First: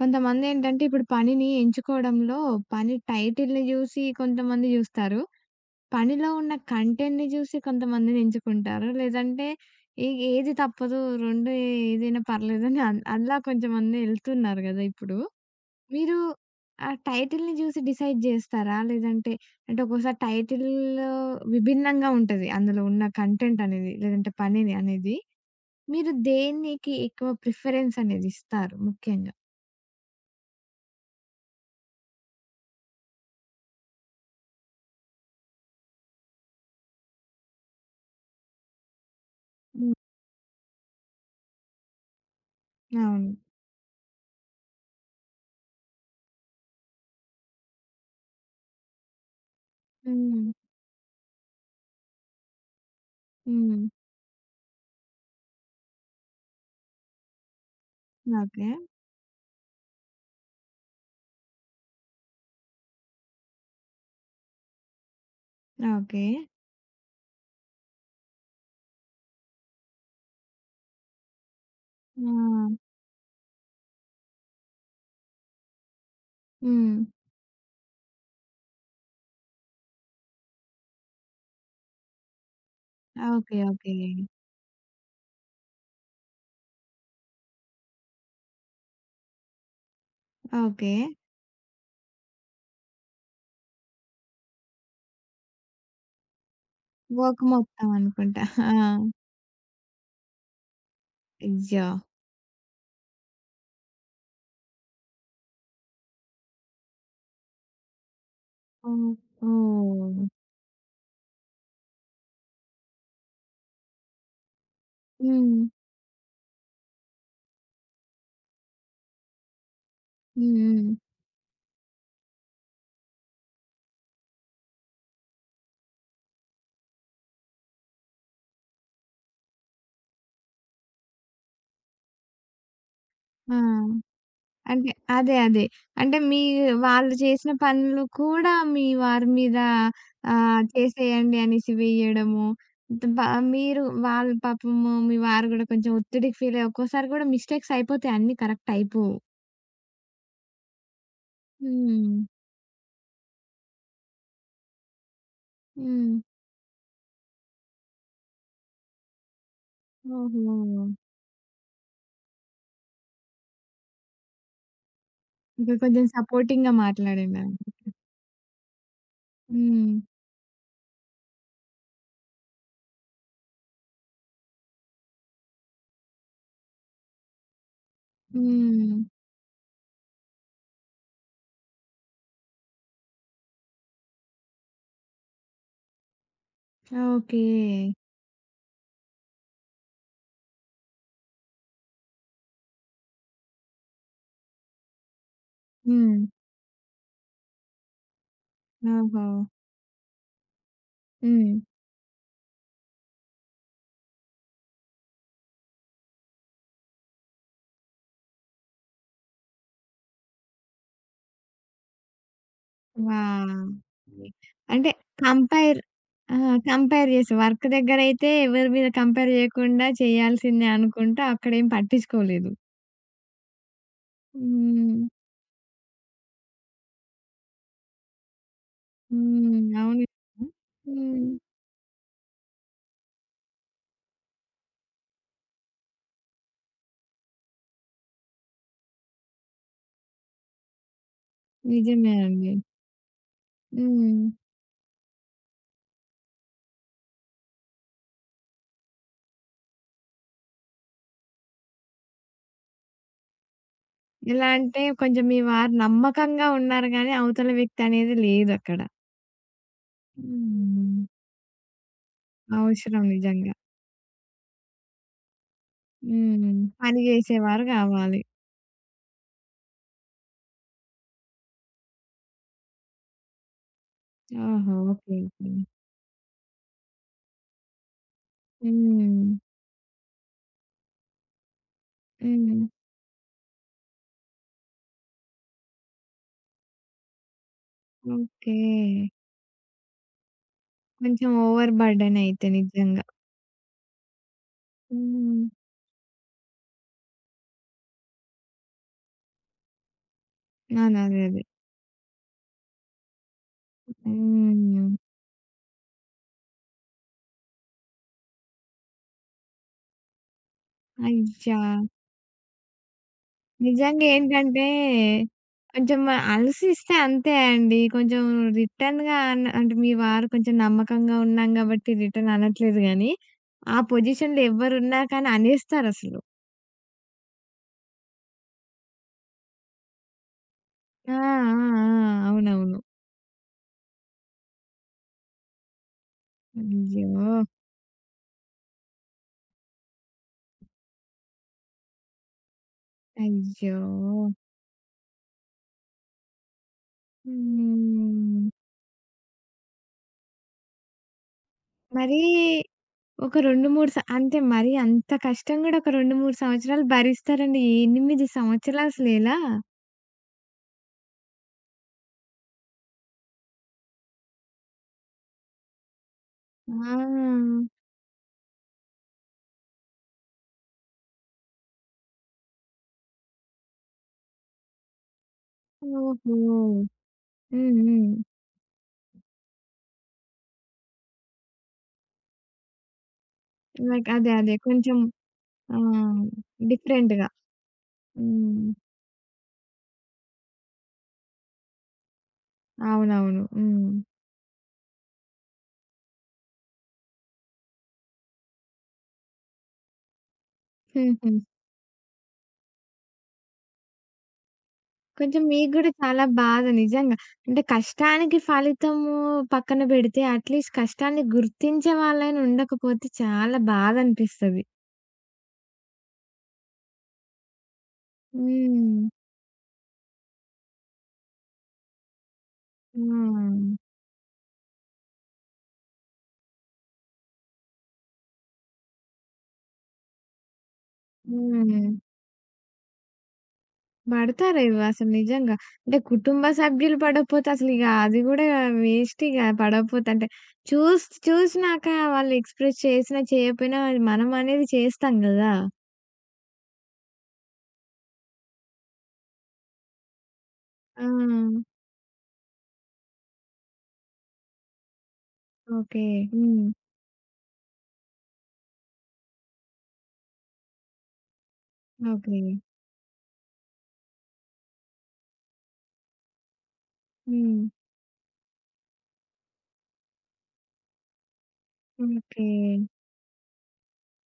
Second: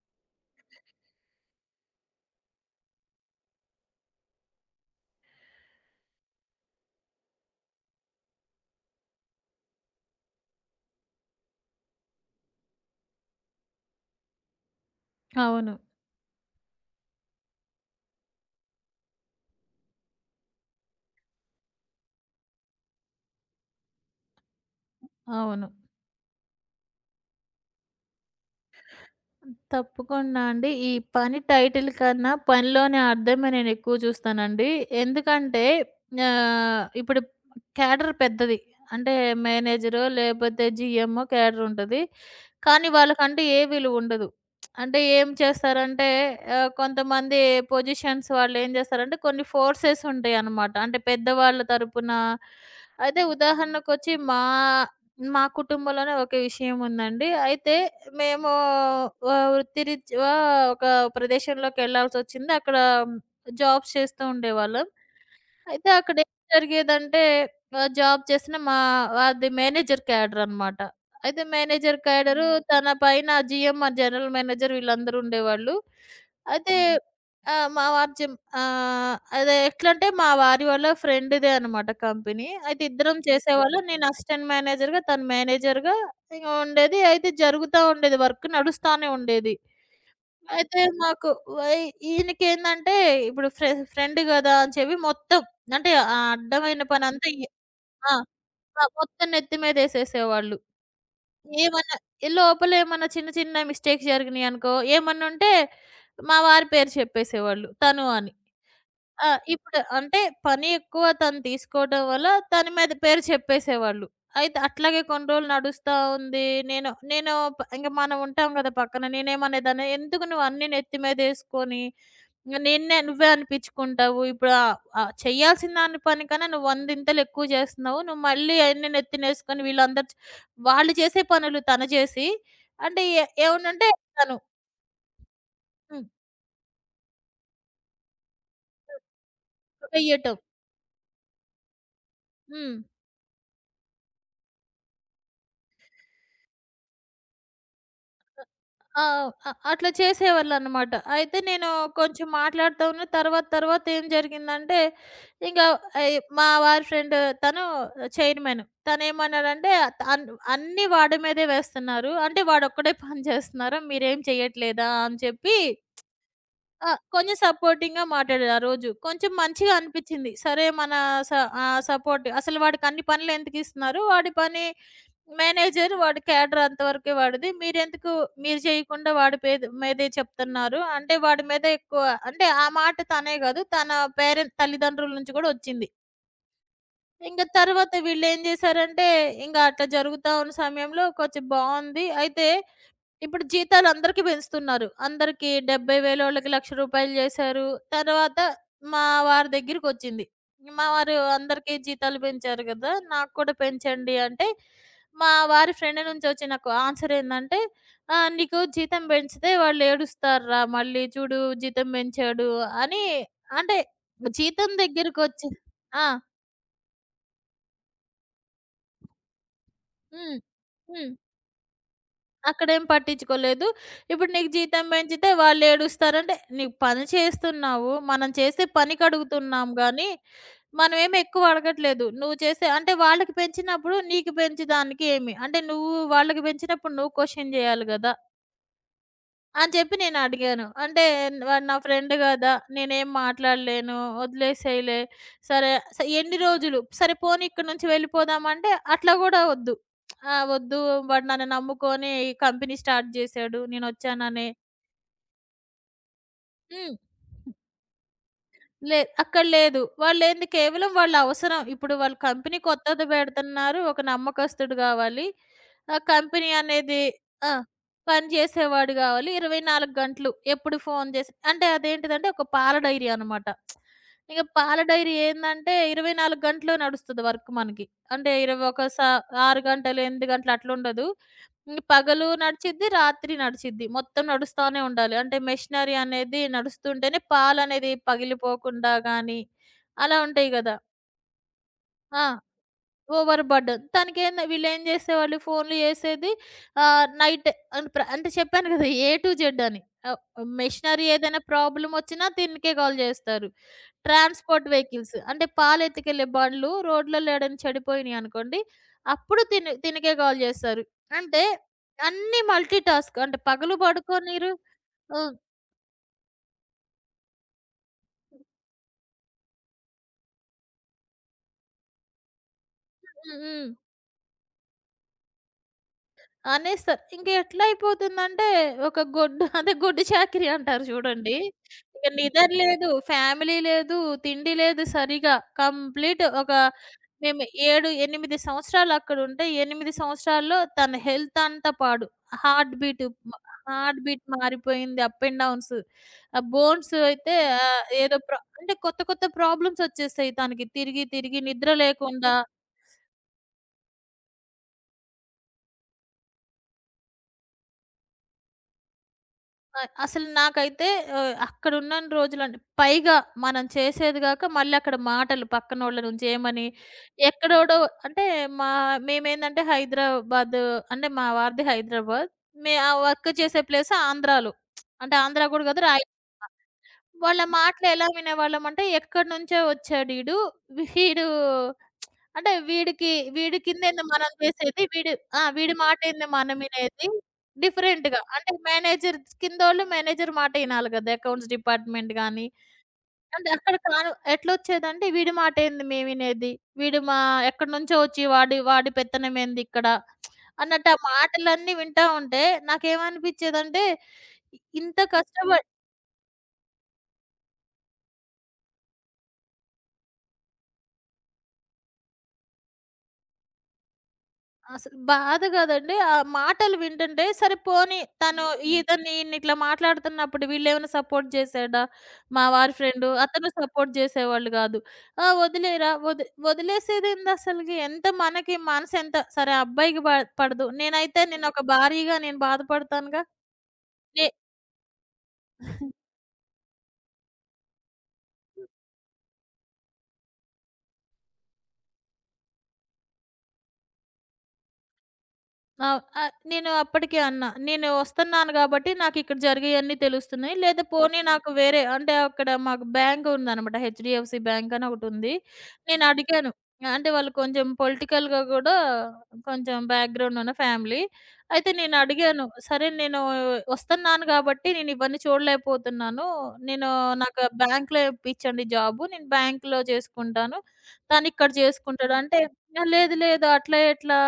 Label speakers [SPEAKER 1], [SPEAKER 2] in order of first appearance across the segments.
[SPEAKER 1] కొంతమందేంటంటే ఇప్పుడు పనిని ఎంచుకోవడంలో పని టైటిల్‌ని జూసి కొంతమంది జూస్తారు. పనిలో ఉన్న కంటెంట్‌ని జూసి కొంతమందిని ఎంచుకుంటారు. లేదంటే ఏది తప్పదు 2 ఏదైనా పర్లేదని అలా కొంచెమంది ఎళ్తున్నారు గదా! ఇప్పుడు.
[SPEAKER 2] అవును.
[SPEAKER 1] మీరు ఆ టైటిల్‌ని జూసి డిసైడ్ జేస్తారా? లేదంటే అంటే ఒక్కోసారి టైటిల్ విభిన్నంగా ఉంటది. అందులో ఉన్న కంటెంట్ అనేది లేదంటే పనిని అనేది.
[SPEAKER 2] అవును.
[SPEAKER 1] మీరు దేనికి ఎక్కువ ప్రిఫరెన్స్ అనేది ఇస్తారు ముఖ్యంగా?
[SPEAKER 2] తప్పకుండా అండి. ఈ పని టైటిల్ కన్నా పనిలోని అర్థమే నేనెక్కువ చూస్తానండి. ఎందుకంటే ఇప్పుడు క్యాడర్ పెద్దది. అంటే
[SPEAKER 1] హ్మ్.
[SPEAKER 2] మేనేజరో లేపోతే జీఎంఓ క్యాడర్ ఉంటది. కానీ
[SPEAKER 1] అవును.
[SPEAKER 2] వాళ్ళకంటూ ఏ విలువ ఉండదు. అంటే ఏం చేస్తారంటే కొంతమంది పొజిషన్స్ వాళ్ళేం చేస్తారంటే కొన్ని ఫోర్సెస్
[SPEAKER 1] హ్మ్.
[SPEAKER 2] ఉంటాయనమాట. అంటే పెద్దవాళ్ళ తరపున అయితే
[SPEAKER 1] హ్మ్.
[SPEAKER 2] ఉదాహరణకొచ్చి మా మా కుటుంబంలోనే ఒక విషయం ఉందండి. అయితే మేము
[SPEAKER 1] ఓకే.
[SPEAKER 2] వృత్తిరీత్యా ఒక ప్రదేశంలోకెళ్ళాల్సొచ్చింది. అక్కడ జాబ్స్ చేస్తూ ఉండేవాళ్ళం. అయితే
[SPEAKER 1] ఓకే.
[SPEAKER 2] అక్కడేం జరిగేదంటే, జాబ్ చేసిన మా అది మేనేజర్ క్యాడరనమాట. అయితే మేనేజర్
[SPEAKER 1] ఆ!
[SPEAKER 2] క్యాడరు తన పైన జీఎం, జనరల్ మేనేజర్ వీళ్ళందరూ ఉండేవాళ్ళు. అయితే
[SPEAKER 1] హ్మ్.
[SPEAKER 2] హ్మ్. మా వారు జిమ్ అదే ఎట్లంటే మా వారి వాళ్ళ ఫ్రెండ్‌దే అనమాట కంపెనీ. అయితే ఇద్దరం
[SPEAKER 1] ఓకే.
[SPEAKER 2] చేసేవాళ్ళం.
[SPEAKER 1] ఓకే.
[SPEAKER 2] నేను అసిస్టెంట్ మేనేజర్‌గా, తను మేనేజర్‌గా ఇక ఉండేది. అయితే జరుగుతా ఉండేది. వర్క్ నడుస్తానే ఉండేది. అయితే
[SPEAKER 1] ఓకే.
[SPEAKER 2] మాకు వై ఈయనకేందంటే ఇప్పుడు ఫ్రెండ్ గదా! అని చెప్పి మొత్తం అంటే ఆ అడ్డమైన పనంతా ఈ
[SPEAKER 1] వర్క్ మొత్తం
[SPEAKER 2] ఆ!
[SPEAKER 1] అనుకుంటా. ఆ!
[SPEAKER 2] ఆ! మొత్తం నెత్తి మీదేసేసేవాళ్ళు.
[SPEAKER 1] అయ్యో!
[SPEAKER 2] ఏమన్నా ఈ లోపల ఏమన్నా చిన్న చిన్న మిస్టేక్స్ జరిగినియనుకో, ఏమన్నుంటే మా వారి పేరు చెప్పేసేవాళ్ళు తను అని. ఆ!
[SPEAKER 1] ఓహో!
[SPEAKER 2] ఇప్పుడు అంటే
[SPEAKER 1] హ్మ్.
[SPEAKER 2] పని ఎక్కువ తను తీసుకోవడం వల్ల తన మీద పేరు చెప్పేసేవాళ్ళు. అయితే అట్లాగే కొన్ని రోజులు
[SPEAKER 1] హ్మ్.
[SPEAKER 2] నడుస్తా ఉంది. నేను నేను ప ఇంక మనం ఉంటాం గదా! పక్కన నేనేమనేదాన్ని, "ఎందుకు నువ్వు అన్నీ
[SPEAKER 1] హ్మ్.
[SPEAKER 2] నెత్తి మీదేసుకొని" ఇంగ నిన్నే నువ్వే అనిపిచ్చుకుంటావు. ఇప్పుడు ఆహ్, ఆహ్, చేయాల్సిన దాని పని కన్నా నువ్వు వందింతలు ఎక్కువ చేస్తున్నావు. నువ్వు మళ్ళీ అయన్నీ నెత్తినేసుకొని వీళ్ళందరు చ్ వాళ్ళు చేసే పనులు తను చేసి, అంటే ఏ
[SPEAKER 1] ఆ!
[SPEAKER 2] ఏమన్నుంటే తను.
[SPEAKER 1] అంటే అదే.
[SPEAKER 2] హ్మ్.
[SPEAKER 1] అంటే మీ వాళ్ళు చేసిన పనులు కూడా మీ వారి మీద
[SPEAKER 2] చెయ్యటం.
[SPEAKER 1] ఆహ్, చేసేయండి అనేసి వేయడము.
[SPEAKER 2] హ్మ్.
[SPEAKER 1] ద బ మీరు వాళ్ళు పాపము మీ వారు గూడా కొంచెం ఒత్తిడికి ఫీలయ్యి ఒక్కోసారి గూడా మిస్టేక్స్ అయిపోతాయి. అన్నీ కరెక్ట్
[SPEAKER 2] ఆ!
[SPEAKER 1] అయిపోవు.
[SPEAKER 2] అట్లా చేసేవాళ్ళనమాట. అయితే నేను
[SPEAKER 1] హ్మ్.
[SPEAKER 2] కొంచెం మాట్లాడుతా ఉన్న తర్వాత తర్వాత ఏం జరిగిందంటే, ఇంకా
[SPEAKER 1] హ్మ్.
[SPEAKER 2] మా వారి ఫ్రెండ్ తను చైర్మన్. తనేమన్నాడంటే అన్
[SPEAKER 1] ఓహో!
[SPEAKER 2] అన్నీ వాడి మీదే వేస్తున్నారు. అంటే వాడొక్కడే పని చేస్తున్నారా? మీరేం చేయట్లేదా? అని చెప్పి
[SPEAKER 1] ఇక కొంచెం సపోర్టింగ్‌గా
[SPEAKER 2] ఆ! కొంచెం
[SPEAKER 1] మాట్లాడినారు.
[SPEAKER 2] సపోర్టింగ్‌గా మాట్లాడాడు ఆ రోజు. కొంచెం మంచిగా
[SPEAKER 1] హ్మ్.
[SPEAKER 2] అనిపిచ్చింది. సరే మన స సపోర్ట్ అసలు వాడికన్ని పనులు ఎందుకిస్తున్నారు? వాడి పని మేనేజర్ వాడి క్యాడర్ అంతవరకే వాడిది. మీరెందుకు మీరు
[SPEAKER 1] హ్మ్.
[SPEAKER 2] చేయకుండా వాడి పేద మీదే చెప్తున్నారు. అంటే వాడి మీద ఎక్కువ అంటే ఆ మాట తనే గాదు. తన పేరెంట్ తల్లిదండ్రుల నుంచి కూడా ఒచ్చింది. ఇంక
[SPEAKER 1] ఓకే.
[SPEAKER 2] తర్వాత వీళ్ళేం జేశారంటే, ఇంగ అట్లా జరుగుతా ఉన్న సమయంలో కొంచెం బావుంది. అయితే ఇప్పుడు జీతాలు అందరికీ పెంచుతున్నారు. అందరికీ
[SPEAKER 1] హ్మ్.
[SPEAKER 2] 70,000 ఓళ్ళకి రూ. 1,00,000 చేశారు. తర్వాత మా
[SPEAKER 1] ఓహో!
[SPEAKER 2] వారి దగ్గరికొచ్చింది. మా వారు
[SPEAKER 1] హ్మ్.
[SPEAKER 2] అందరికీ జీతాలు పెంచారు గదా! నాకు కూడా పెంచండి అంటే, మా వారి ఫ్రెండ్ నుంచి వచ్చి నాకు ఆన్సర్ ఏందంటే, నీకు జీతం పెంచితే వాళ్ళు ఏడుస్తార్రా! మళ్ళీ చూడు జీతం పెంచాడు" అని
[SPEAKER 1] వావ్!
[SPEAKER 2] అంటే జీతం
[SPEAKER 1] అంటే
[SPEAKER 2] దగ్గరికొచ్చి
[SPEAKER 1] కంపేర్
[SPEAKER 2] ఆ!
[SPEAKER 1] ఆ! కంపేర్ చేసి వర్క్ దగ్గరైతే ఎవరి మీద కంపేర్ చేయకుండా
[SPEAKER 2] హ్మ్.
[SPEAKER 1] చేయాల్సిందే
[SPEAKER 2] హ్మ్.
[SPEAKER 1] అనుకుంటూ అక్కడేం పట్టించుకోలేదు.
[SPEAKER 2] అక్కడేం పట్టించుకోలేదు. ఇప్పుడు నీకు జీతం
[SPEAKER 1] హ్మ్.
[SPEAKER 2] పెంచితే వాళ్ళేడుస్తారంటే, "నీవు పని చేస్తున్నావు, మనం చేసే పనికడుగుతున్నాం
[SPEAKER 1] హ్మ్. అవును.
[SPEAKER 2] గానీ, మనమేమి
[SPEAKER 1] హ్మ్.
[SPEAKER 2] ఎక్కువ అడగట్లేదు. నువ్వు చేసే" అంటే వాళ్ళకి పెంచినప్పుడు నీకు పెంచే దానికి ఏమి? అంటే నువ్వు వాళ్ళకి పెంచినప్పుడు నువ్వు క్వెషన్ జేయాలి గదా! అని చెప్పి నేనడిగాను. అంటే వాడు నా
[SPEAKER 1] నిజమే
[SPEAKER 2] ఫ్రెండ్
[SPEAKER 1] అండి.
[SPEAKER 2] గదా! నేనేం మాట్లాడలేను.
[SPEAKER 1] హ్మ్.
[SPEAKER 2] వదిలేసేయలే. సరే స ఎన్ని రోజులు సరే పోనీ ఇక్కడి నుంచి వెళ్ళిపోదామంటే అట్లా గూడా వద్దు. ఆ! వద్దు వాడు నన్ను నమ్ముకొని ఈ కంపెనీ స్టార్ట్ జేశాడు.
[SPEAKER 1] ఎలా
[SPEAKER 2] నేనొచ్చాననే
[SPEAKER 1] అంటే కొంచెం మీ వారు నమ్మకంగా ఉన్నారు
[SPEAKER 2] హ్మ్.
[SPEAKER 1] గానీ అవతల వ్యక్తి అనేది లేదక్కడ.
[SPEAKER 2] లే అక్కడ లేదు. వాళ్ళేంది కేవలం
[SPEAKER 1] హ్మ్.
[SPEAKER 2] వాళ్ళ అవసరం. ఇప్పుడు వాళ్ళు కంపెనీ
[SPEAKER 1] అవసరం
[SPEAKER 2] కొత్తది
[SPEAKER 1] నిజంగా.
[SPEAKER 2] పెడుతున్నారు. ఒక నమ్మకస్తుడు గావాలి. ఆ కంపెనీ
[SPEAKER 1] హ్మ్. పని
[SPEAKER 2] అనేది ఆ!
[SPEAKER 1] జేసేవారు గావాలి.
[SPEAKER 2] పని చేసేవాడు గావాలి. 24 గంటలు ఎప్పుడు ఫోను చేసి అంటే అదేంటిదంటే ఒక పాల డైరీ అనమాట. ఇక
[SPEAKER 1] ఓహో!
[SPEAKER 2] పాల డైరీ
[SPEAKER 1] ఓకే. ఓకే.
[SPEAKER 2] ఏందంటే 24 గంటలు నడుస్తది వర్క్ మనకి. అంటే ఇరవై ఒక స
[SPEAKER 1] హ్మ్.
[SPEAKER 2] 6 గంటలు, 8 గంటలు అట్లుండదు. ఇంక పగలు
[SPEAKER 1] హ్మ్.
[SPEAKER 2] నడిచిద్ది, రాత్రి నడిచిద్ది. మొత్తం నడుస్తానే ఉండాలి. అంటే మెషినరీ అనేది నడుస్తుంటేనే పాలనేది
[SPEAKER 1] ఓకే.
[SPEAKER 2] పగిలిపోకుండా గానీ, అలా ఉంటాయి గదా!
[SPEAKER 1] కొంచెం ఓవర్ బర్డెన్
[SPEAKER 2] ఆ!
[SPEAKER 1] అయితే నిజంగా.
[SPEAKER 2] Over burden. తనకేంద వీళ్ళేం జేసేవాళ్ళు
[SPEAKER 1] హ్మ్.
[SPEAKER 2] ఫోన్లు జేసేది నైట్ అంట్ ప్ర అంటే చెప్పాను గదా! ఏ టు జెడ్ అని. ఆహ్,
[SPEAKER 1] అదే.
[SPEAKER 2] మెషినరీ
[SPEAKER 1] అదే.
[SPEAKER 2] ఏదైనా
[SPEAKER 1] అదే.
[SPEAKER 2] ప్రాబ్లమొచ్చినా దీనికే కాల్ జేస్తారు. ట్రాన్స్‌పోర్ట్
[SPEAKER 1] హ్మ్.
[SPEAKER 2] వెహికల్స్ అంటే పాలెత్తుకెళ్ళే బండ్లు రోడ్లలో ఏడైనా చెడిపోయినియనుకోండి, అప్పుడు తిను తినకే కాల్ జేస్తారు. అంటే
[SPEAKER 1] అయ్యా!
[SPEAKER 2] అన్నీ మల్టీ టాస్క్. అంటే పగలు
[SPEAKER 1] నిజంగా
[SPEAKER 2] పడుకోనీరు.
[SPEAKER 1] ఏంటంటే
[SPEAKER 2] హ్మ్.
[SPEAKER 1] కొంచెం అలసిస్తే అంతే అండి. కొంచెం రిటర్న్‌గా అంటే మీ వారు కొంచెం నమ్మకంగా ఉన్నాం గాబట్టి రిటర్న్ అనట్లేదు గానీ,
[SPEAKER 2] హ్మ్. హ్మ్.
[SPEAKER 1] ఆ పొజిషన్‌లో ఎవ్వరున్నా కానీ అనేస్తారసలు.
[SPEAKER 2] అనేస్తారు. ఇంక ఎట్లా అయిపోతుందంటే, ఒక గొడ్డు అదే గొడ్డు చాకిరీ అంటారు
[SPEAKER 1] ఆ!
[SPEAKER 2] చూడండి.
[SPEAKER 1] ఆ!
[SPEAKER 2] ఇక
[SPEAKER 1] ఆ!
[SPEAKER 2] నిదర
[SPEAKER 1] అవునవును.
[SPEAKER 2] లేదు, ఫ్యామిలీ లేదు, తిండి లేదు సరిగా. కంప్లీట్ ఒక
[SPEAKER 1] అయ్యో!
[SPEAKER 2] మేము 7, 8 సంవత్సరాలు అక్కడుంటే, 8 సంవత్సరాల్లో తన హెల్త్ అంతా పాడు. హార్ట్ బీట్ మ
[SPEAKER 1] అయ్యో!
[SPEAKER 2] హార్ట్ బీట్ మారిపోయింది. Up and downs. ఆ బోన్స్ అయితే ఏదో ప్ర
[SPEAKER 1] హ్మ్.
[SPEAKER 2] అంటే కొత్త కొత్త ప్రాబ్లమ్స్ వచ్చేసాయి తనకి తిరిగి, తిరిగి నిద్ర
[SPEAKER 1] మరీ
[SPEAKER 2] లేకుండా
[SPEAKER 1] ఒక 2, 3 స అంతే మరి అంత కష్టం గూడా ఒక 2, 3 సంవత్సరాలు భరిస్తారండి. 8 సంవత్సరాలు అసలెలా?
[SPEAKER 2] అ అసలు నాకైతే అక్కడున్నన్ని రోజులండి పైగా మనం చేసేది గాక మళ్ళీ అక్కడ మాటలు పక్కనోళ్ళ నుంచి ఏమని,
[SPEAKER 1] ఆ!
[SPEAKER 2] ఎక్కడోడో అంటే మా మేమేందంటే హైదరాబాద్ అంటే మా వారిది హైదరాబాద్. మే ఆ వర్క్ చేసే ప్లేస్ ఆంధ్రాలో. అంటే ఆంధ్ర గూడా కాదు రాయల్.
[SPEAKER 1] ఓహో!
[SPEAKER 2] వాళ్ళ
[SPEAKER 1] హ్మ్.
[SPEAKER 2] మాటలు ఎలా
[SPEAKER 1] హ్మ్.
[SPEAKER 2] వినేవాళ్ళమంటే ఎక్కడి నుంచో వచ్చాడీడు. వీడు వీడు అంటే వీడికి వీడి కిందేంది
[SPEAKER 1] లైక్
[SPEAKER 2] మనం
[SPEAKER 1] అదే.
[SPEAKER 2] చేసేది.
[SPEAKER 1] కొంచెం
[SPEAKER 2] వీడు ఆ! వీడి
[SPEAKER 1] ఆ!
[SPEAKER 2] మాటేంది మనం వినేది.
[SPEAKER 1] డిఫరెంట్‌గా.
[SPEAKER 2] డిఫరెంట్‌గా అంటే
[SPEAKER 1] హ్మ్.
[SPEAKER 2] మేనేజర్ కిందోళ్ళు మేనేజర్ మాట ఇనాలి గదా! అకౌంట్స్ డిపార్ట్‌మెంట్ గాని,
[SPEAKER 1] అవునవును.
[SPEAKER 2] అంటే అక్కడ
[SPEAKER 1] హ్మ్.
[SPEAKER 2] కాను ఎట్లొచ్చేదంటే వీడి మాటేంది మేము వినేది. వీడు మా ఎక్కడినుంచో వచ్చి వాడి వాడి పెత్తనమేంది ఇక్కడ అన్నట్టు ఆ
[SPEAKER 1] హుహు.
[SPEAKER 2] మాటలన్నీ వింటా ఉంటే నాకేమనిపిచ్చేదంటే, ఇంత
[SPEAKER 1] కొంచెం
[SPEAKER 2] కష్టప
[SPEAKER 1] మీకు గూడా చాలా బాధ నిజంగా. అంటే కష్టానికి ఫలితము పక్కన బెడితే, అట్‌లీస్ట్ కష్టాన్ని గుర్తించే వాళ్ళైనా ఉండకపోతే చాలా బాధనిపిస్తది.
[SPEAKER 2] అసలు బాధ కాదండి. ఆ మాటలు వింటుంటే సరే పోనీ తను
[SPEAKER 1] హ్మ్.
[SPEAKER 2] ఇతన్ని ఈయన్ని ఇట్లా మాట్లాడుతున్నప్పుడు వీళ్ళేమైనా సపోర్ట్ చేసాడా? మా వారి ఫ్రెండు అతను
[SPEAKER 1] హ్మ్.
[SPEAKER 2] సపోర్ట్ చేసేవాళ్ళు గాదు. ఆ! వదిలేయరా వదిలేసేదేందసలకి? ఎంత మనకి మనసెంత సరే అబ్బాయికి ప పడదు. నేనైతే నేనొక
[SPEAKER 1] హ్మ్.
[SPEAKER 2] భార్యగా నేను బాధపడతానుగా. నే
[SPEAKER 1] పడతారేమో అసలు నిజంగా. అంటే కుటుంబ సభ్యులు పడకపోతే అసలిగ అది గూడా వేస్టిగ పడకపోతే. అంటే చూసినాక వాళ్ళు ఎక్స్‌ప్రెస్ చేసినా, చేయకపోయినా మనం అనేది చేస్తాం గదా!
[SPEAKER 2] ఆ! నేను అప్పటికే అన్నా. నేను వస్తున్నాను గాబట్టి, నాకిక్కడ జరిగేయన్నీ తెలుస్తున్నాయి. లేదా
[SPEAKER 1] ఆ!
[SPEAKER 2] పోనీ ఓకే. నాకు వేరే అంటే, అక్కడ మాకు బ్యాంక్ ఉందనమాట. హెచ్‌డీఎఫ్‌సీ బ్యాంక్ అని ఒకటుంది.
[SPEAKER 1] ఓకే.
[SPEAKER 2] నేను అడిగాను.
[SPEAKER 1] హ్మ్.
[SPEAKER 2] అంటే, వాళ్ళు కొంచెం పొలిటికల్‌గా గూడా కొంచెం బ్యాక్‌గ్రౌండ్ ఉన్న ఫ్యామిలీ. అయితే నేను
[SPEAKER 1] ఓకే.
[SPEAKER 2] అడిగాను. సరే నేను వస్తున్నాను గాబట్టి, నేను ఇవన్నీ చూడలేకపోతున్నాను. నేను నాకు
[SPEAKER 1] హ్మ్.
[SPEAKER 2] బ్యాంక్‌లో ఇప్పించండి జాబు. నేను బ్యాంక్‌లో చేసుకుంటాను. తనిక్కడ జేసుకుంటాడు. అంటే,
[SPEAKER 1] ఓకే.
[SPEAKER 2] "ఆ, లేదు లేదు. అట్లా ఎట్లా?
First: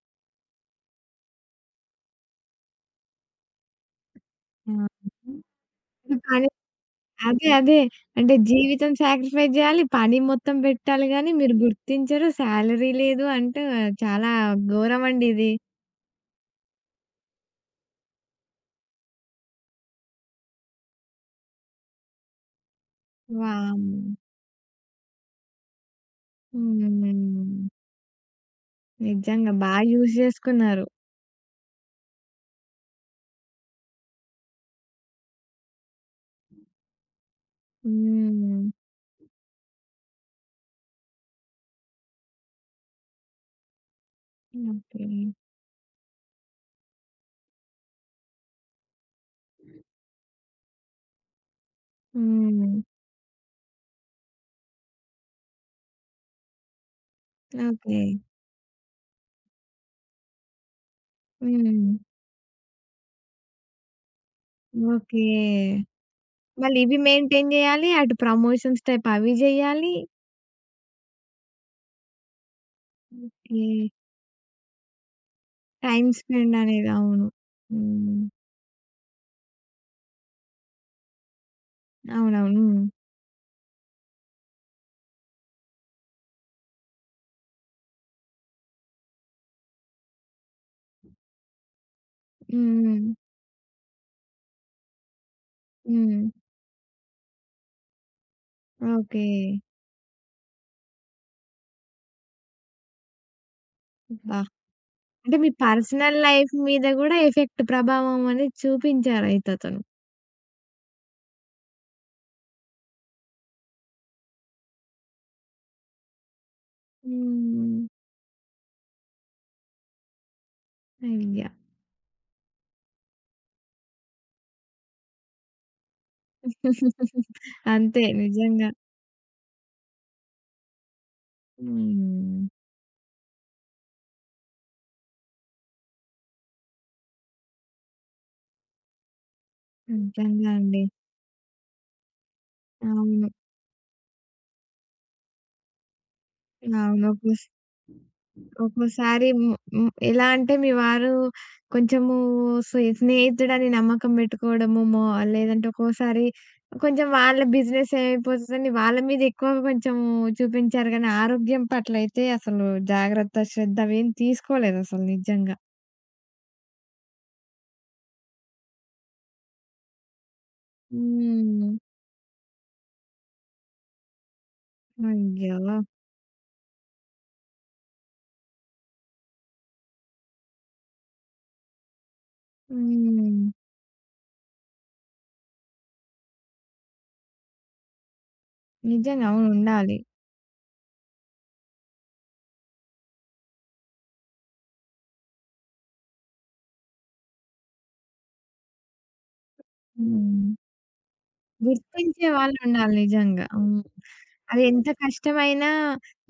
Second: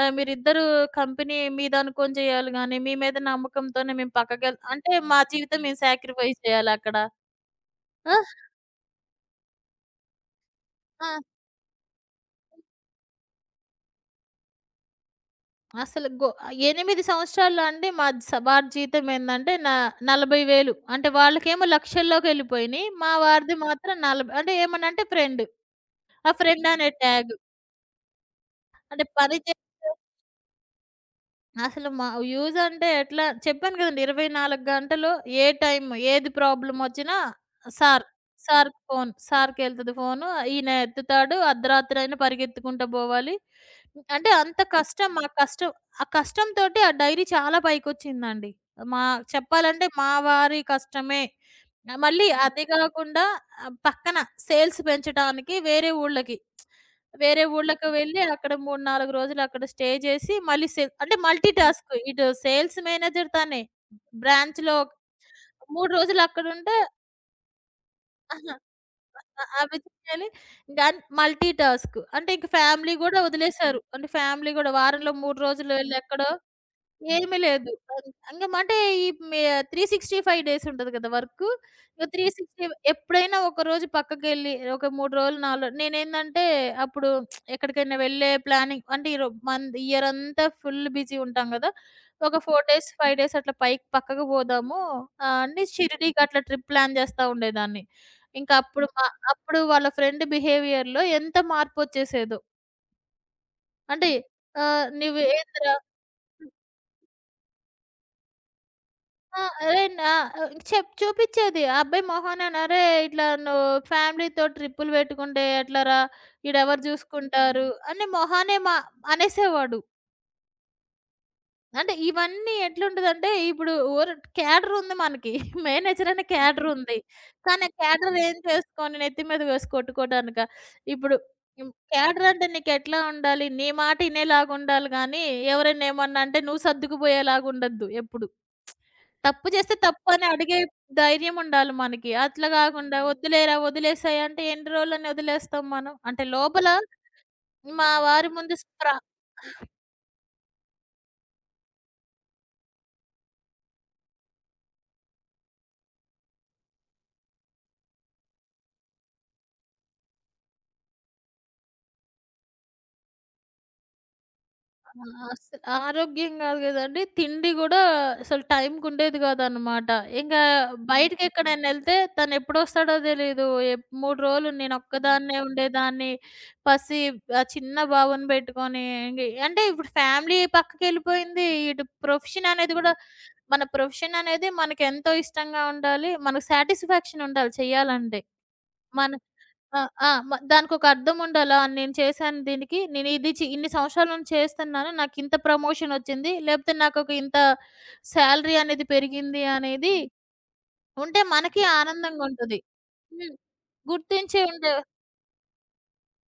[SPEAKER 2] మీరిద్దరూ కంపెనీ మీదనుకోని చేయాలి గానీ, మీ మీద నమ్మకంతోనే మేము పక్కకెళ్
[SPEAKER 1] ఆ!
[SPEAKER 2] అంటే మా జీవితం మేము
[SPEAKER 1] ఈ
[SPEAKER 2] సాక్రిఫైస్
[SPEAKER 1] పని
[SPEAKER 2] చేయాలక్కడ.
[SPEAKER 1] అదే.
[SPEAKER 2] ఆ!
[SPEAKER 1] అంటే జీవితం సాక్రిఫైస్ జేయాలి. పని మొత్తం పెట్టాలి
[SPEAKER 2] ఆ!
[SPEAKER 1] గానీ మీరు గుర్తించరు. సాలరీ లేదు అంటూ చాలా ఘోరమండి ఇది.
[SPEAKER 2] అసలు గో 8 సంవత్సరాల్లో అండి మా స వారి జీతం ఏందంటే నా 40,000 అంటే వాళ్ళకేమో లక్షల్లోకెళ్ళిపోయినియి. మా వారిది మాత్రం
[SPEAKER 1] వామ్మో!
[SPEAKER 2] 40 అంటే ఏమనంటే ఫ్రెండ్. ఆ ఫ్రెండ్ అనే
[SPEAKER 1] హ్మ్.
[SPEAKER 2] ట్యాగ్. అంటే పని
[SPEAKER 1] నిజంగా
[SPEAKER 2] చే
[SPEAKER 1] బా యూజ్ చేసుకున్నారు.
[SPEAKER 2] అసలు మా యూజ్ అంటే ఎట్లా చెప్పాను గదండీ! 24 గంటలు ఏ టైమ్ ఏది ప్రాబ్లమొచ్చినా సార్,
[SPEAKER 1] హ్మ్.
[SPEAKER 2] సార్‌కి ఫోను. సార్‌కెళ్తది ఫోను. ఈయన ఎత్తుతాడు. అర్ధరాత్రయినా పరిగెత్తుకుంటా బోవాలి. అంటే అంత
[SPEAKER 1] ఓకే.
[SPEAKER 2] కష్టం. మా కష్టం ఆ కష్టంతోటి ఆ డైరీ చాలా పైకొచ్చిందండి. మా చెప్పాలంటే మా వారి కష్టమే. ఆ! మళ్ళీ హ్మ్. అదే
[SPEAKER 1] హ్మ్.
[SPEAKER 2] కాకుండా పక్కన సేల్స్ పెంచటానికి వేరే ఊళ్ళకి
[SPEAKER 1] ఓకే.
[SPEAKER 2] వెళ్ళి అక్కడ 3, 4 రోజులు అక్కడ స్టే చేసి మళ్ళీ సేల్ అంటే మల్టీ హ్మ్.
[SPEAKER 1] హ్మ్.
[SPEAKER 2] టాస్క్. ఇటు సేల్స్ మేనేజర్ తనే. బ్రాంచ్‌లో
[SPEAKER 1] ఓకే.
[SPEAKER 2] 3 రోజులు అక్కడుంటే
[SPEAKER 1] మళ్ళీ ఇవి మెయింటైన్ జేయాలి. అటు
[SPEAKER 2] ఆహా!
[SPEAKER 1] ప్రమోషన్స్ టైప్ అవి
[SPEAKER 2] అవి
[SPEAKER 1] జేయాలి.
[SPEAKER 2] చేయాలి. Then multi task. అంటే ఇంక ఫ్యామిలీ గూడా హ్మ్.
[SPEAKER 1] ఓకే.
[SPEAKER 2] వదిలేశారు. అంటే ఫ్యామిలీ గూడా వారంలో 3 రోజులు హ్మ్.
[SPEAKER 1] టైమ్
[SPEAKER 2] ఎక్కడో
[SPEAKER 1] స్పెండ్ అనేది అవును.
[SPEAKER 2] ఏమి లేదు.
[SPEAKER 1] హ్మ్.
[SPEAKER 2] ఇంగ అంటే ఈ మే 365 డేస్ ఉంటది కదా! వర్కు. ఇక
[SPEAKER 1] అవునవును.
[SPEAKER 2] 365
[SPEAKER 1] హ్మ్.
[SPEAKER 2] ఎప్పుడైనా ఒకరోజు పక్కకెళ్ళి ఒక 3 రోజులు, 4 రోజులు నేనేందంటే అప్పుడు ఎక్కడికైనా వెళ్ళే ప్లానింగ్ అంటే ఈ రో మంత్ ఇయర్ అంతా ఫుల్ బిజీ ఉంటాం గదా! ఒక 4 డేస్,
[SPEAKER 1] హ్మ్.
[SPEAKER 2] 5 డేస్ అట్లా పైకి పక్కకు పోదాము అని
[SPEAKER 1] హ్మ్.
[SPEAKER 2] షిరిడీకి అట్లా ట్రిప్ ప్లాన్ చేస్తా ఉండేదాన్ని. ఇంకా అప్పుడు మా
[SPEAKER 1] ఓకే.
[SPEAKER 2] అప్పుడు వాళ్ళ ఫ్రెండ్ బిహేవియర్‌లో ఎంత మార్పొచ్చేసేదో. అంటే
[SPEAKER 1] హుహు. అబ్బా! అంటే మీ
[SPEAKER 2] "నువ్వేందిరా"
[SPEAKER 1] పర్సనల్ లైఫ్ మీద గూడా ఎఫెక్ట్ ప్రభావం అనేది
[SPEAKER 2] ఆ!
[SPEAKER 1] చూపించారయితే అతను.
[SPEAKER 2] అదే నా చెప్ చూపిచ్చేది. ఆ అబ్బాయి మొహానాన "అరేయ్! ఇట్లా నువ్వు ఫ్యామిలీతో ట్రిప్పులు పెట్టుకుంటే ఎట్లరా? ఈడెవరు చూసుకుంటారు"
[SPEAKER 1] హ్మ్.
[SPEAKER 2] అని మొహానే మా అనేసేవాడు.
[SPEAKER 1] అయ్యా!
[SPEAKER 2] అంటే ఇవన్నీ ఎట్లుంటదంటే, ఇప్పుడు ఓర్ క్యాడర్ ఉంది మనకి. మేనేజర్ అనే క్యాడర్ ఉంది. కానీ ఆ
[SPEAKER 1] అంతే
[SPEAKER 2] క్యాడర్ ఏం
[SPEAKER 1] నిజంగా.
[SPEAKER 2] చేసుకొని నెత్తి మీద వేసి కొట్టుకోవడానికా? ఇప్పుడు హ్మ్, క్యాడర్
[SPEAKER 1] హ్మ్.
[SPEAKER 2] అంటే నీకెట్లా ఉండాలి? నీ మాట ఇనేలాగుండాలి గానీ, ఎవరైనా ఏమన్నా అంటే నువ్వు సర్దుకుపోయేలాగుండద్దు ఎప్పుడు. తప్పు చేస్తే తప్పు అని
[SPEAKER 1] నిజంగా
[SPEAKER 2] అడిగే
[SPEAKER 1] అండి.
[SPEAKER 2] ధైర్యం ఉండాలి మనకి. అట్లా గాకుండా
[SPEAKER 1] అవును.
[SPEAKER 2] "వద్దులేరా వదిలేసేయి" అంటే ఎన్ని రోజులని వదిలేస్తాం మనం? అంటే లోపల
[SPEAKER 1] అవును.
[SPEAKER 2] మా వారి ముందు స్ప్ర
[SPEAKER 1] ఒక్కోసారి హ్మ్, హ్మ్. ఎలా అంటే మీ వారు కొంచెము స్నేహితుడని నమ్మకం పెట్టుకోవడము, లేదంటే ఒక్కోసారి కొంచెం వాళ్ళ బిజినెస్ ఏమైపోతుందని వాళ్ళ మీద ఎక్కువ కొంచెం చూపించారు గానీ, ఆరోగ్యం పట్ల అయితే అసలు జాగ్రత్త, శ్రద్ధ అవేం
[SPEAKER 2] ఆ!
[SPEAKER 1] తీసుకోలేదసలు నిజంగా.
[SPEAKER 2] అసలు ఆరోగ్యం గాదు గదండీ. తిండి గూడా అసలు టైంకుండేది గాదనమాట. ఇంగా
[SPEAKER 1] హ్మ్.
[SPEAKER 2] బయటికెక్కడైనెళ్తే తనెప్పుడొస్తాడో తెలీదు. ఎప్ 3 రోజులు నేనొక్కదాన్నే
[SPEAKER 1] అయ్యో!
[SPEAKER 2] ఉండేదాన్ని. పసి ఆ చిన్న బాబుని బెట్టుకొని ఇంగ అంటే ఇప్పుడు ఫ్యామిలీ పక్కకెళ్ళిపోయింది. ఇటు ప్రొఫెషన్ అనేది గూడా
[SPEAKER 1] హ్మ్.
[SPEAKER 2] మన ప్రొఫెషన్ అనేది మనకెంతో ఇష్టంగా ఉండాలి. మనకు సాటిస్ఫాక్షన్ ఉండాలి చెయ్యాలంటే. మన
[SPEAKER 1] నిజంగా అవును.
[SPEAKER 2] ఆ!
[SPEAKER 1] ఉండాలి.
[SPEAKER 2] ఆ! మ దానికొక అర్థం ఉండాలా? నేను చేశాను దీనికి. నేను ఇది చి ఇన్ని సంవత్సరాల నుంచి చేస్తున్నాను. నాకింత ప్రమోషన్ వచ్చింది. లేకపోతే నాకొక ఇంత సాలరీ అనేది పెరిగింది అనేది
[SPEAKER 1] హ్మ్.
[SPEAKER 2] ఉంటే మనకి ఆనందంగా
[SPEAKER 1] గుర్తించే
[SPEAKER 2] ఉంటది.
[SPEAKER 1] వాళ్ళుండాలి
[SPEAKER 2] హ్మ్.
[SPEAKER 1] నిజంగా. హ్మ్.
[SPEAKER 2] గుర్తించి
[SPEAKER 1] అది
[SPEAKER 2] ఉండే
[SPEAKER 1] ఎంత కష్టమైనా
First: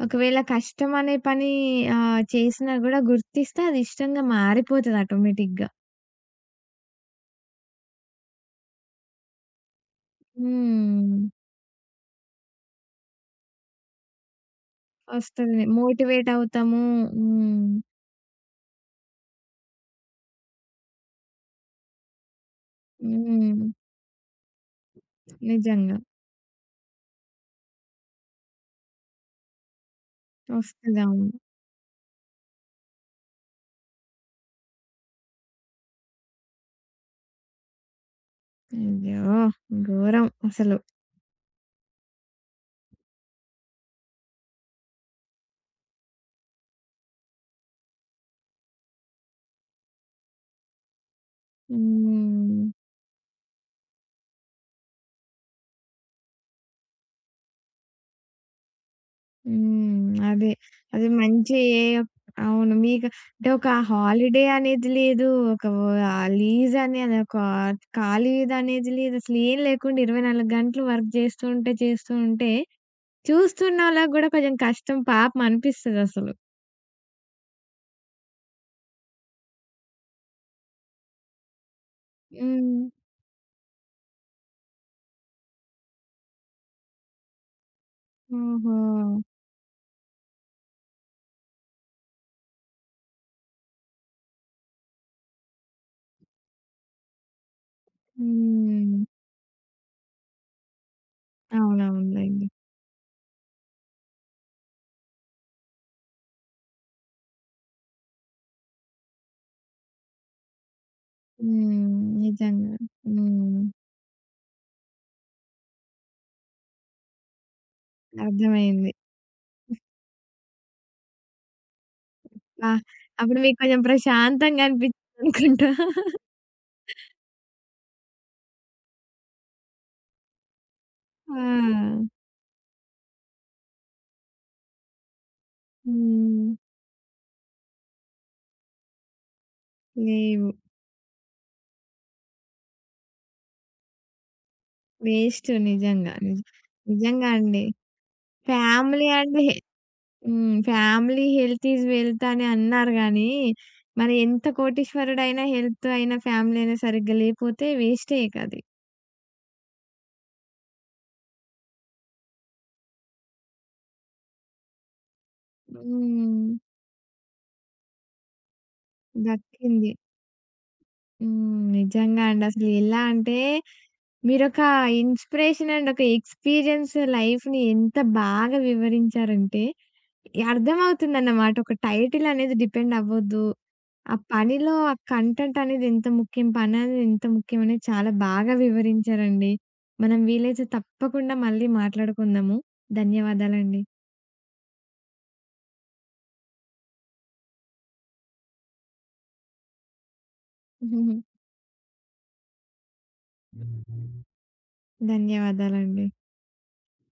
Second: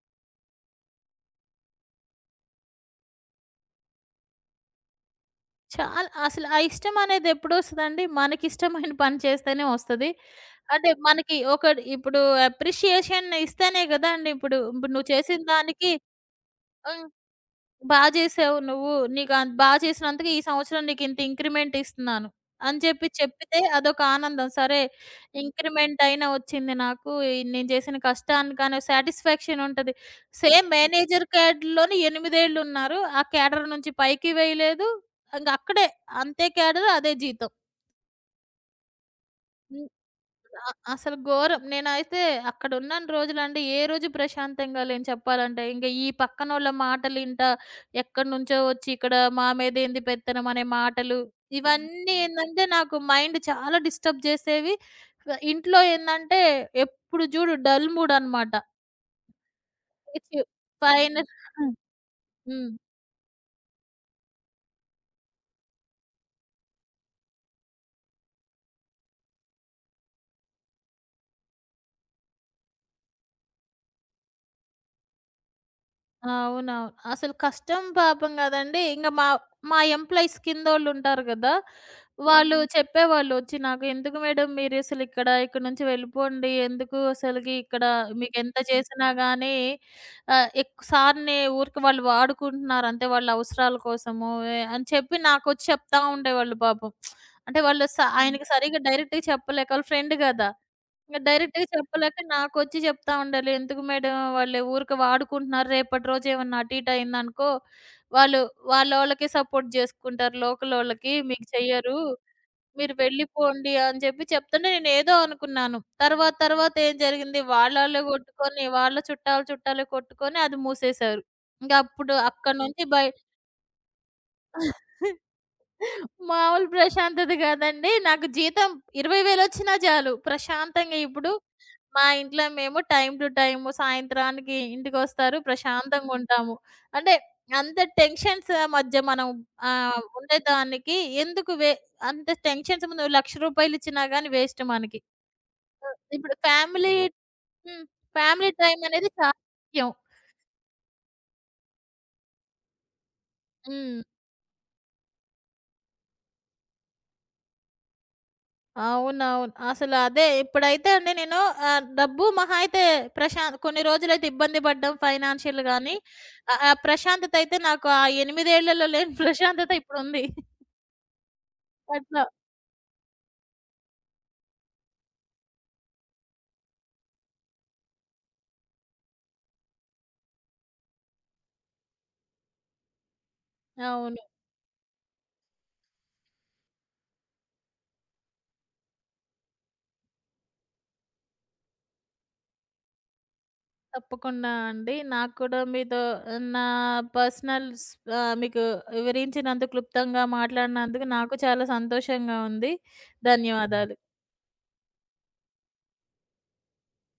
[SPEAKER 1] ఒకవేళ కష్టం అనే పని ఆహ్, చేసినా గూడా గుర్తిస్తే అది ఇష్టంగా మారిపోతది ఆటోమేటిక్‌గా.
[SPEAKER 2] చాలా అసలు ఆ ఇష్టం అనేది ఎప్పుడొస్తదండి? మనకిష్టమైన పని చేస్తేనే వస్తది. అంటే
[SPEAKER 1] హ్మ్.
[SPEAKER 2] మనకి ఒకటి ఇప్పుడు అప్రిషియేషన్ ఇస్తేనే గదండీ! ఇప్పుడు ఇప్పుడు నువ్వు చేసిన
[SPEAKER 1] వస్తది.
[SPEAKER 2] దానికి
[SPEAKER 1] మోటివేట్ అవుతాము.
[SPEAKER 2] హ్మ్.
[SPEAKER 1] హ్మ్.
[SPEAKER 2] బా జేసావు నువ్వు. నీకు అన్ బా చేసినందుకు ఈ సంవత్సరం నీకింత ఇంక్రిమెంట్ ఇస్తున్నాను. అని చెప్పి చెప్పితే
[SPEAKER 1] హ్మ్.
[SPEAKER 2] అదొక ఆనందం. సరే
[SPEAKER 1] నిజంగా.
[SPEAKER 2] ఇంక్రిమెంట్ అయినా వచ్చింది నాకు. ఈ నేను చేసిన కష్టానికి అనే సాటిస్ఫాక్షన్ ఉంటది. సేమ్
[SPEAKER 1] వస్తది.
[SPEAKER 2] మేనేజర్
[SPEAKER 1] అవును.
[SPEAKER 2] క్యాడర్‌లోనే 8 ఏళ్లు ఉన్నారు. ఆ క్యాడర్ నుంచి పైకి వేయలేదు. ఇంగక్కడే అంతే క్యాడర్ అదే జీతం.
[SPEAKER 1] అయ్యో! ఘోరం
[SPEAKER 2] అ
[SPEAKER 1] అసలు.
[SPEAKER 2] అసలు ఘోరం. నేనైతే అక్కడున్నన్ని రోజులండి ఏ రోజు ప్రశాంతంగా లేను చెప్పాలంటే. ఇంక ఈ పక్కనోళ్ళ మాటలింటా, ఎక్కడినుంచో వచ్చి ఇక్కడ మా మీదేంది పెత్తనం అనే మాటలు, ఇవన్నీ
[SPEAKER 1] హ్మ్.
[SPEAKER 2] ఏందంటే నాకు మైండ్ చాలా డిస్టర్బ్ చేసేవి. వ ఇంట్లో ఏందంటే ఎప్పుడు చూడు డల్ మూడ్ అనమాట.
[SPEAKER 1] హ్మ్.
[SPEAKER 2] ఇచ్
[SPEAKER 1] అదే. అది
[SPEAKER 2] ఫైన
[SPEAKER 1] మంచి
[SPEAKER 2] హ్మ్.
[SPEAKER 1] ఏ
[SPEAKER 2] హ్మ్.
[SPEAKER 1] అవును. మీకు అంటే ఒక హాలిడే అనేది లేదు. ఒక ఆహ్, లీజ్ అనేది ఒక ఖాళీది అనేది లేదు. అసలు ఏం లేకుండా 24 గంటలు వర్క్ చేస్తూ ఉంటే, చేస్తూ ఉంటే చూస్తున్నోళ్ళకి గూడా కొంచెం కష్టం పాపం అనిపిస్తదసలు.
[SPEAKER 2] అవునవును. అసలు కష్టం పాపం గదండీ! ఇంగ మా మా ఎంప్లాయీస్ కిందోళ్ళుంటారు గదా! వాళ్ళు హ్మ్.
[SPEAKER 1] హ్మ్.
[SPEAKER 2] చెప్పేవాళ్ళు ఒచ్చి నాకు, "ఎందుకు మేడం మీరసలు ఇక్కడ ఇక్కడి నుంచి వెళ్ళిపోండి. ఎందుకు అసలకి ఇక్కడ మీకెంత
[SPEAKER 1] ఓహో!
[SPEAKER 2] చేసినా గానీ ఎక్కు సార్‌ని ఊరికే వాళ్ళు వాడుకుంటున్నారు. అంతే వాళ్ళ అవసరాల కోసము" ఎ అని చెప్పి నాకొచ్చి చెప్తా ఉండేవాళ్ళు పాపం. అంటే వాళ్ళు స హ్మ్. ఆయనకి సరిగ్గా
[SPEAKER 1] హ్మ్.
[SPEAKER 2] డైరెక్ట్‌గా చెప్పలేక, వాళ్ళ ఫ్రెండ్ గదా! ఇంక డైరెక్ట్‌గా చెప్పలేక
[SPEAKER 1] అవునవునులెండి.
[SPEAKER 2] నాకొచ్చి చెప్తా ఉండాలి. ఎందుకు మేడం వాళ్ళు ఊరికే వాడుకుంటున్నారు. రేపటి రోజు ఏమన్నా అటు ఇటు అయిందనుకో, వాళ్ళు వాళ్ళోళ్ళకే సపోర్ట్ జేసుకుంటారు. లోకలోళ్ళకి మీకు
[SPEAKER 1] హ్మ్.
[SPEAKER 2] చెయ్యరు.
[SPEAKER 1] నిజంగా.
[SPEAKER 2] మీరు
[SPEAKER 1] హ్మ్.
[SPEAKER 2] వెళ్ళిపోండి అని చెప్పి చెప్తుంటే నేనేదో అనుకున్నాను. తర్వాత తర్వాత ఏం జరిగింది వాళ్ళాళ్ళే గొట్టుకొని
[SPEAKER 1] అర్థమైంది.
[SPEAKER 2] వాళ్ళ చుట్టాలు చుట్టాలే కొట్టుకొని అది మూసేశారు. ఇంక అప్పుడు అక్కడి
[SPEAKER 1] ఆ!
[SPEAKER 2] నుంచి బయ
[SPEAKER 1] అప్పుడు మీకు కొంచెం ప్రశాంతంగా అనిపించిందనుకుంటా.
[SPEAKER 2] మామూలు ప్రశాంతత కాదండి. నాకు జీతం 20,000 వచ్చినా చాలు. ప్రశాంతంగా ఇప్పుడు
[SPEAKER 1] ఆ!
[SPEAKER 2] మా ఇంట్లో మేము టైమ్ టు టైమ్ సాయంత్రానికి ఇంటికొస్తారు. ప్రశాంతంగా
[SPEAKER 1] హ్మ్.
[SPEAKER 2] ఉంటాము. అంటే అంత టెన్షన్స్ మధ్య మనం
[SPEAKER 1] లేవు.
[SPEAKER 2] ఉండేదానికి ఎందుకు వే అంత టెన్షన్స్ నువ్వు రూ. 1,00,000 ఇచ్చినా గాని వేస్ట్ మనకి.
[SPEAKER 1] వేస్ట్ నిజంగా.
[SPEAKER 2] ఇప్పుడు ఫ్యామిలీ
[SPEAKER 1] నిజంగా అండి.
[SPEAKER 2] హ్మ్. ఫ్యామిలీ టైమ్
[SPEAKER 1] ఫ్యామిలీ
[SPEAKER 2] అనేది చాలా
[SPEAKER 1] అంటే
[SPEAKER 2] ముఖ్యం.
[SPEAKER 1] హ్మ్. ఫ్యామిలీ హెల్త్ ఈజ్ వెల్త్ అని అన్నారు గానీ,
[SPEAKER 2] హ్మ్.
[SPEAKER 1] మరి ఎంత కోటీశ్వరుడైనా హెల్త్ అయినా, ఫ్యామిలీ అయినా సరిగ్గా లేపోతే వేస్టే కది.
[SPEAKER 2] అవునవును. అసలు అదే ఇప్పుడైతే అండి నేను డబ్బు మహా అయితే ప్రశాంత్ కొన్ని రోజులైతే ఇబ్బంది పడ్డాం ఫైనాన్షియల్ గాని,
[SPEAKER 1] హ్మ్.
[SPEAKER 2] ఆ ప్రశాంతత అయితే నాకు ఆ 8 ఏళ్లలో లేని ప్రశాంతత
[SPEAKER 1] దక్కింది.
[SPEAKER 2] ఇప్పుడుంది.
[SPEAKER 1] హ్మ్.
[SPEAKER 2] అట్లా.
[SPEAKER 1] నిజంగా అండి. అసలు ఎలా అంటే మీరొక ఇన్‌స్పిరేషన్ అండ్ ఒక ఎక్స్‌పీరియన్స్ లైఫ్‌ని ఎంత బాగా వివరించారంటే, అర్థమవుతుందన్నమాట. ఒక టైటిల్ అనేది డిపెండ్ అవ్వొద్దు. ఆ
[SPEAKER 2] అవును.
[SPEAKER 1] పనిలో ఆ కంటెంట్ అనేది ఎంత ముఖ్యం, పననేది ఎంత ముఖ్యం అనేది చాలా బాగా వివరించారండి. మనం వీలైతే తప్పకుండా మళ్ళీ మాట్లాడుకుందాము. ధన్యవాదాలండి.
[SPEAKER 2] తప్పకుండా అండి. నాకు కూడా మీతో నా పర్సనల్స్ మీకు వివరించినంత క్లుప్తంగా మాట్లాడినందుకు
[SPEAKER 1] హుహు.
[SPEAKER 2] నాకు చాలా సంతోషంగా ఉంది. ధన్యవాదాలు.
[SPEAKER 1] ధన్యవాదాలండి.